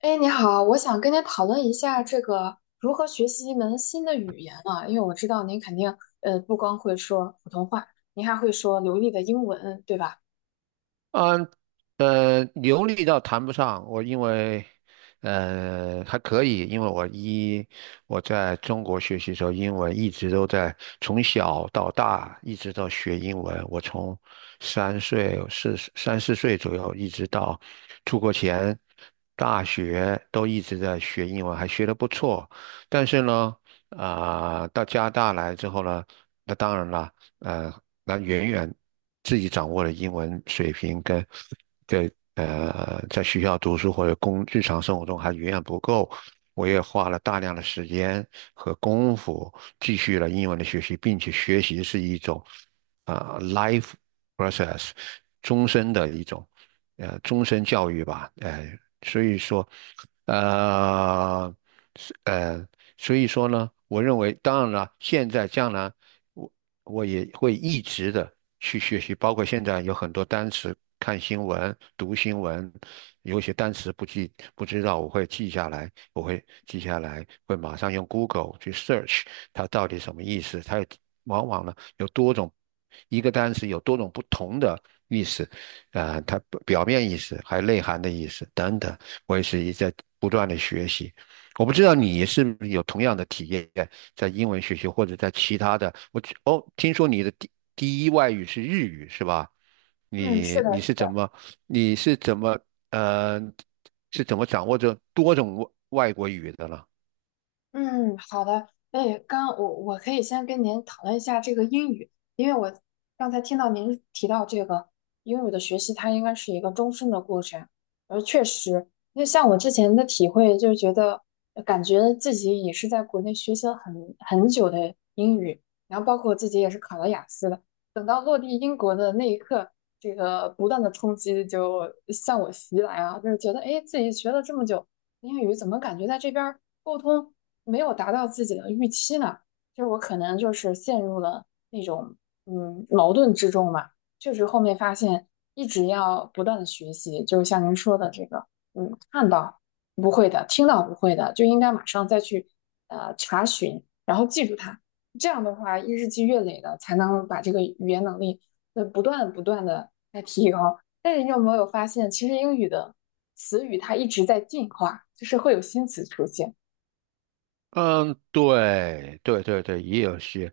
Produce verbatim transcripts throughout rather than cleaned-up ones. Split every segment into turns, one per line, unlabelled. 哎，你好，我想跟您讨论一下这个如何学习一门新的语言啊，因为我知道您肯定呃不光会说普通话，您还会说流利的英文，对吧？
嗯，呃，流利倒谈不上，我因为，呃，还可以，因为我一我在中国学习的时候，英文一直都在，从小到大一直到学英文，我从三岁四三四岁左右一直到出国前大学都一直在学英文，还学得不错。但是呢，啊、到加拿大来之后呢，那当然了。呃，那远远，自己掌握的英文水平跟跟呃在学校读书或者工日常生活中还远远不够。我也花了大量的时间和功夫继续了英文的学习，并且学习是一种啊、呃 life process， 终身的一种呃终身教育吧，哎、所以说呃是呃所以说呢，我认为当然了，现在将来。我。我也会一直的去学习，包括现在有很多单词，看新闻、读新闻，有一些单词不记不知道，我会记下来，我会记下来，会马上用 Google 去 search 它到底什么意思。它有往往呢有多种，一个单词有多种不同的意思，呃，它表面意思还有内涵的意思等等，我也是一直在不断的学习。我不知道你是不是有同样的体验，在英文学习或者在其他的。我去哦，听说你的第第一外语是日语是吧？
嗯，是
你
的。
你是怎么你是怎么呃是怎么掌握着多种外外国语的呢？
嗯，好的。哎，刚我我可以先跟您讨论一下这个英语，因为我刚才听到您提到这个英语的学习，它应该是一个终身的过程。而确实，因为像我之前的体会，就是觉得呃感觉自己也是在国内学习了很很久的英语，然后包括我自己也是考了雅思的。等到落地英国的那一刻，这个不断的冲击就向我袭来啊，就是觉得哎，诶自己学了这么久。英语怎么感觉在这边儿沟通没有达到自己的预期呢？就是我可能就是陷入了那种嗯矛盾之中吧。确实后面发现一直要不断的学习，就是像您说的这个，嗯，看到不会的，听到不会的，就应该马上再去呃查询，然后记住它。这样的话，日积月累的才能把这个语言能力呃不断不断的来提高。但是你有没有发现，其实英语的词语它一直在进化，就是会有新词出现。
嗯，对对对对，也有些，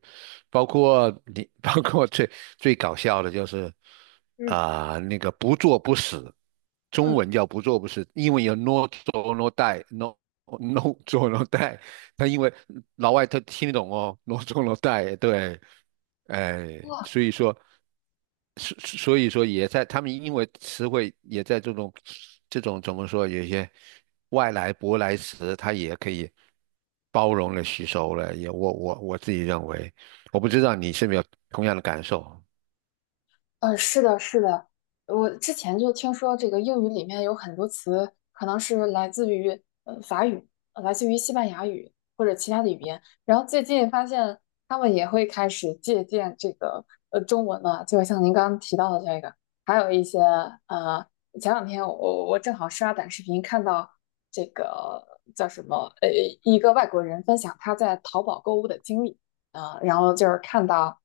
包括你，包括最最搞笑的就是
嗯
啊、那个不作不死，中
嗯，
文叫不作不死，英文有 no do no die，no no do no die，他因为老外他听得懂哦，no do no die，对，哎，
哇。
所以说，所所以说也在他们因为词汇也在这种，这种怎么说，有些外来舶来词，它也可以包容了、吸收了。也我我我自己认为，我不知道你是没有同样的感受。
呃，是的，是的，我之前就听说这个英语里面有很多词可能是来自于呃法语，呃来自于西班牙语或者其他的语言，然后最近发现他们也会开始借鉴这个呃中文了，就像您刚刚提到的这个，还有一些呃，前两天我我正好刷短视频看到这个叫什么呃一个外国人分享他在淘宝购物的经历啊，呃然后就是看到。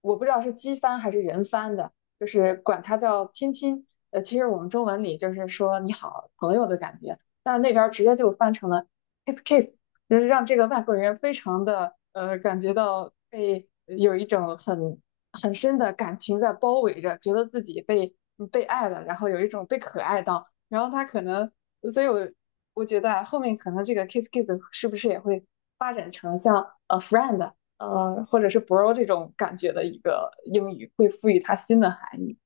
我不知道是机翻还是人翻的，就是管它叫亲亲。呃，其实我们中文里就是说你好朋友的感觉，但那边直接就翻成了 kiss kiss，就是让这个外国人非常的呃感觉到被呃有一种很很深的感情在包围着，觉得自己被嗯被爱了，然后有一种被可爱到，然后他可能，所以我我觉得啊后面可能这个 kiss kiss 是不是也会像呃 friend 呃或者是 bro 这种感觉的一个英语，会赋予它新的含义。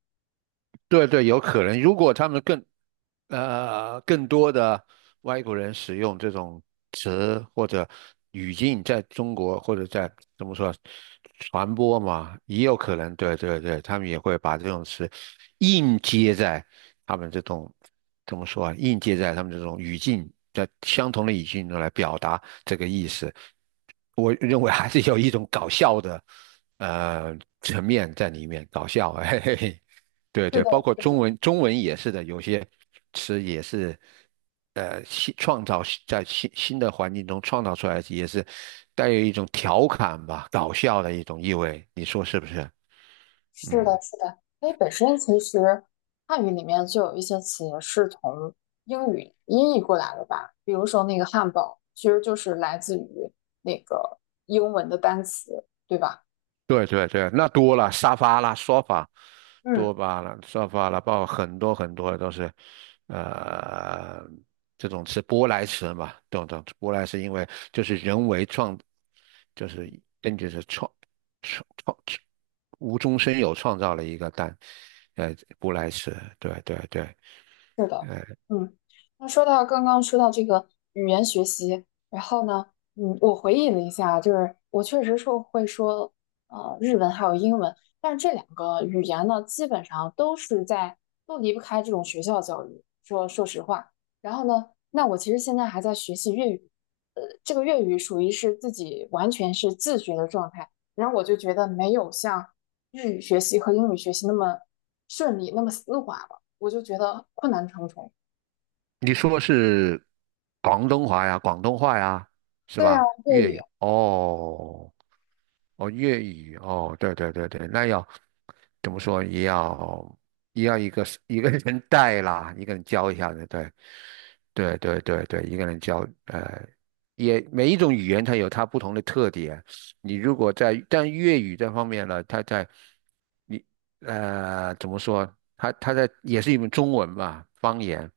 对对，有可能。如果他们更，呃，更多的外国人使用这种词或者语境，在中国或者在怎么说传播嘛，也有可能，对对对，他们也会把这种词硬接在他们这种怎么说啊，硬接在他们这种语境，在相同的语境中来表达这个意思。我认为还是有一种搞笑的呃层面在里面，搞笑，嘿嘿嘿。对
是
对，
的，
包括
是
中
的，
文，中文也是的，有些词也是，呃，新创造，在新新的环境中创造出来，也是带有一种调侃吧、搞笑的一种意味，你说是不是？嗯，
是的，是的。因为本身其实汉语里面就有一些词是从英语音译过来的吧，比如说那个汉堡，其实就是来自于那个英文的单词，对吧？
对对对，那多了，沙发啦、说法、多
嗯。
巴啦、沙发啦，包括很多很多都是，呃，这种词舶来词嘛，等等，舶来是因为就是人为创，就是根据是创创创。无中生有创造了一个蛋，呃，布莱斯，对对对，
是的，嗯，那说到刚刚说到这个语言学习，然后呢，嗯，我回忆了一下，就是我确实说会说呃日文还有英文，但是这两个语言呢，基本上都是在都离不开这种学校教育。说说实话，然后呢，那我其实现在还在学习粤语，呃，这个粤语属于是自己完全是自学的状态，然后我就觉得没有像日语学习和英语学习那么顺利，那么丝滑。我就觉得困难重重。
你说是广东话呀，广东话呀，是
对啊，
吧？
粤
粤
语，
语哦，哦，粤语哦，对对对对，那要怎么说？也要也要一个一个人带啦，一个人教一下子，对，对对对对，一个人教，呃，也每一种语言它有它不同的特点。你如果在但粤语这方面呢，它在你呃怎么说？它它在也是一门中文嘛，方言。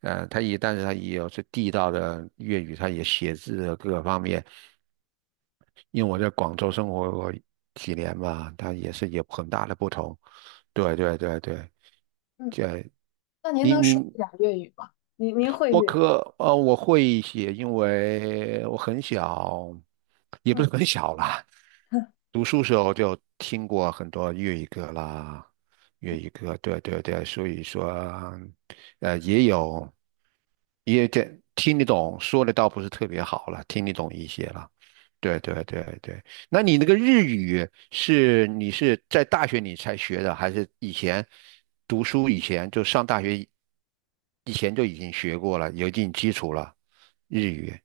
呃，他也，但是他也有是地道的粤语，他也写字啊各个方面。因为我在广州生活过几年嘛，他也是有很大的不同。对对对对，
嗯，
这
那您
你
能
你
说一点粤语吗？您您会
我
粤语？
可呃我会一些，因为我很小，也不
嗯。
是很小啦，读书时候就听过很多粤语歌啦，粤语歌，对对对，所以说，呃，也有，也这听得懂，说的倒不是特别好了，听得懂一些了。对对对对，那你那个日语是你是在大学里才学的，还是以前读书以前就上大学以以前就已经学过了，有一定基础了，日语。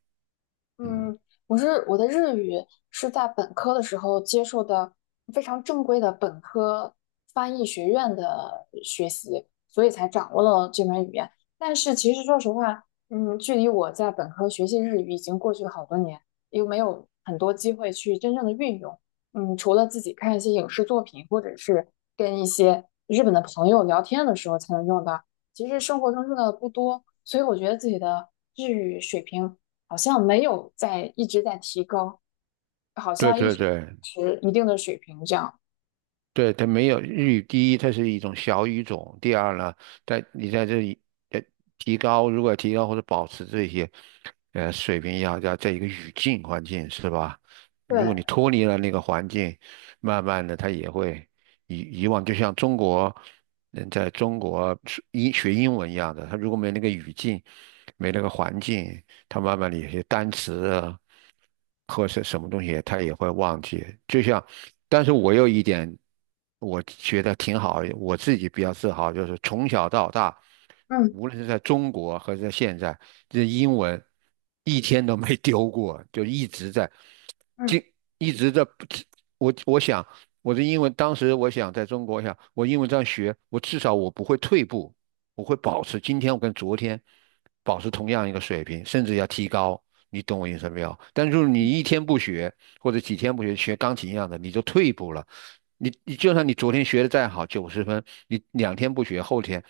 嗯，
嗯，我是我的日语是在本科的时候接受的非常正规的本科翻译学院的学习，所以才掌握了这门语言。但是其实说实话，嗯，距离我在本科学习日语已经过去了好多年，又没有很多机会去真正的运用。嗯，除了自己看一些影视作品，或者是跟一些日本的朋友聊天的时候才能用到。其实生活中用的不多，所以我觉得自己的日语水平好像没有在一直在提高，好
对
像一
对
直
对，
持一定的水平这样。
对，它没有日语。第一，它是一种小语种；第二呢，在你在这里呃提高，如果提高或者保持这些呃水平要，要在一个语境环境是吧？如果
对，
你脱离了那个环境，慢慢的它也会以以往就像中国人在中国是英学英文一样的，他如果没那个语境，没那个环境，他慢慢的有些单词啊或是什么东西，他也会忘记。就像，但是我有一点，我觉得挺好，我自己比较自豪，就是从小到大，
嗯
无论是在中国还是在现在，这英文一天都没丢过，就一直在，就
嗯，
一直在。我我想我的英文，当时我想在中国，我想我英文这样学，我至少我不会退步。我会保持今天我跟昨天保持同样一个水平，甚至要提高。你懂我意思没有？但是你一天不学，或者几天不学，学钢琴一样的，你就退步了。你你就算你昨天学的再好，九十分，你两天不学，后天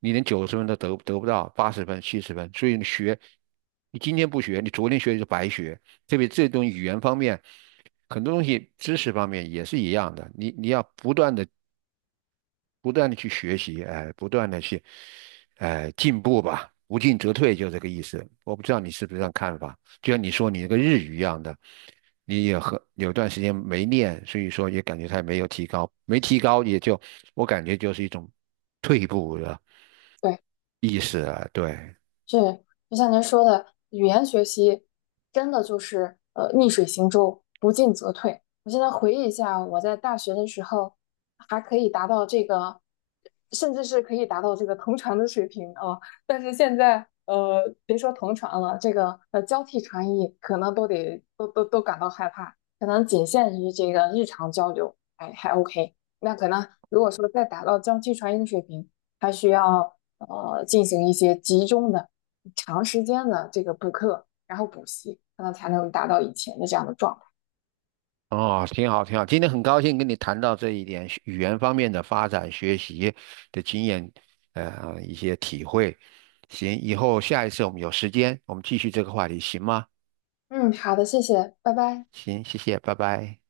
你连九十分都得得不到，八十分、七十分。所以你学，你今天不学，你昨天学就白学。特别这种语言方面，很多东西知识方面也是一样的，你你要不断的不断的去学习，哎，呃不断的去，哎，进步吧，不进则退，就这个意思。我不知道你是不是这样看法，就像你说你那个日语一样的，你也和有段时间没练，所以说也感觉它没有提高，没提高也就我感觉就是一种退步的
对。
意思了，对。
是，就像您说的，语言学习真的就是呃逆水行舟，不进则退。我现在回忆一下，我在大学的时候还可以达到这个，甚至是可以达到这个同传的水平啊，但是现在呃，别说同传了，这个呃交替传译可能都得都都都感到害怕，可能仅限于这个日常交流，哎还 OK。那可能如果说再达到交替传译的水平，还需要呃进行一些集中的。长时间的这个补课，然后补习，可能才能达到以前的这样的状态。
哦，挺好，挺好。今天很高兴跟你谈到这一点学语言方面的发展、学习的经验，呃，一些体会。行，以后下一次我们有时间，我们继续这个话题，行吗？
嗯，好的，谢谢，拜拜。
行，谢谢，拜拜。